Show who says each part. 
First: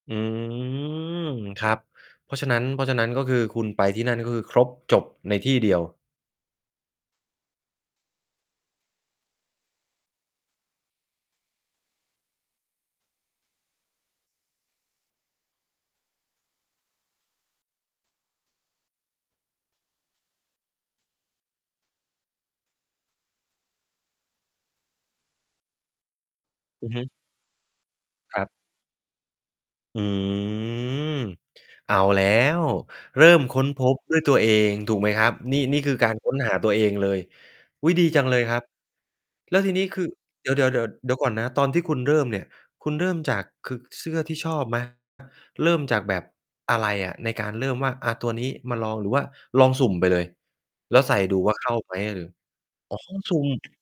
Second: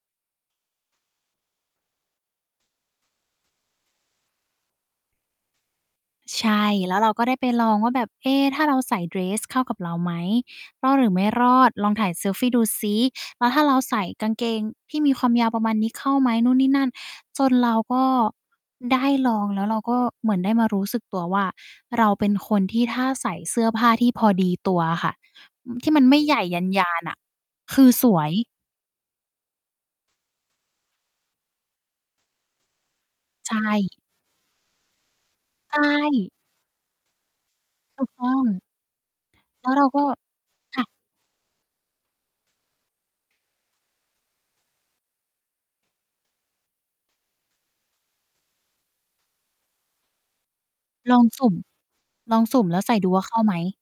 Speaker 1: อืม ครับ เพราะฉะนั้น เพราะฉะนั้นก็คือคุณไปที่นั่นก็คือครบจบในที่เดียว
Speaker 2: ใช่ แล้วเราก็ได้ไปลองว่าแบบ เอ๊ ถ้าเราใส่เดรสเข้ากับเราไหม? รอดหรือไม่รอด? ลองถ่ายเซลฟีดูสิ แล้วถ้าเราใส่กางเกงที่มีความยาวประมาณนี้เข้าไหม? นู่นนี่นั่น จนเราก็ได้ลอง แล้วเราก็เหมือนได้มารู้สึกตัวว่า เราเป็นคนที่ถ้าใส่เสื้อผ้าที่พอดีตัวอะค่ะ ที่มันไม่ใหญ่ย
Speaker 1: อื
Speaker 2: า
Speaker 1: อฮ
Speaker 2: น
Speaker 1: ึ
Speaker 2: ๆ น่ะ คือสวย
Speaker 1: ครับ อืม เอาแล้ว เริ่ม
Speaker 2: ใช
Speaker 1: ค้นพ
Speaker 2: ่
Speaker 1: บด้วยตัวเองถูกไหมครับ? นี่
Speaker 2: ใช
Speaker 1: นี่คือการค
Speaker 2: ่
Speaker 1: ้นหาตัวเองเลย อุ๊ย
Speaker 2: ถ
Speaker 1: ด
Speaker 2: ู
Speaker 1: ี
Speaker 2: ก
Speaker 1: จั
Speaker 2: ต
Speaker 1: ง
Speaker 2: ้
Speaker 1: เ
Speaker 2: อ
Speaker 1: ลยครั
Speaker 2: ง
Speaker 1: บ แล้ว
Speaker 2: แล
Speaker 1: ท
Speaker 2: ้
Speaker 1: ี
Speaker 2: วเ
Speaker 1: น
Speaker 2: ร
Speaker 1: ี้
Speaker 2: า
Speaker 1: ค
Speaker 2: ก็
Speaker 1: ือ เดี๋ยว เดี๋ยว เ
Speaker 2: ค
Speaker 1: ดี๋
Speaker 2: ่
Speaker 1: ย
Speaker 2: ะ
Speaker 1: ว เดี๋ยวก่อนนะ ตอนที่คุณเริ่มเนี่ย คุณเริ่มจาก คือเสื้อที่ชอบ ไหม? เริ่มจากแบบอะไรอะ? ในการเริ่มว่า อา ตัวนี้มาลอง หรือว่าลองสุ่มไปเลย แล้วใส
Speaker 2: ล
Speaker 1: ่
Speaker 2: อง
Speaker 1: ดู
Speaker 2: สุ
Speaker 1: ว
Speaker 2: ่
Speaker 1: ่
Speaker 2: ม
Speaker 1: า เข้า ไหม? หรือ
Speaker 2: ลองสุ่มแล้วใ
Speaker 1: อ
Speaker 2: ส
Speaker 1: ๋
Speaker 2: ่
Speaker 1: อ
Speaker 2: ดูว่า
Speaker 1: ส
Speaker 2: เข
Speaker 1: ุ
Speaker 2: ้
Speaker 1: ่
Speaker 2: าไ
Speaker 1: ม
Speaker 2: หม?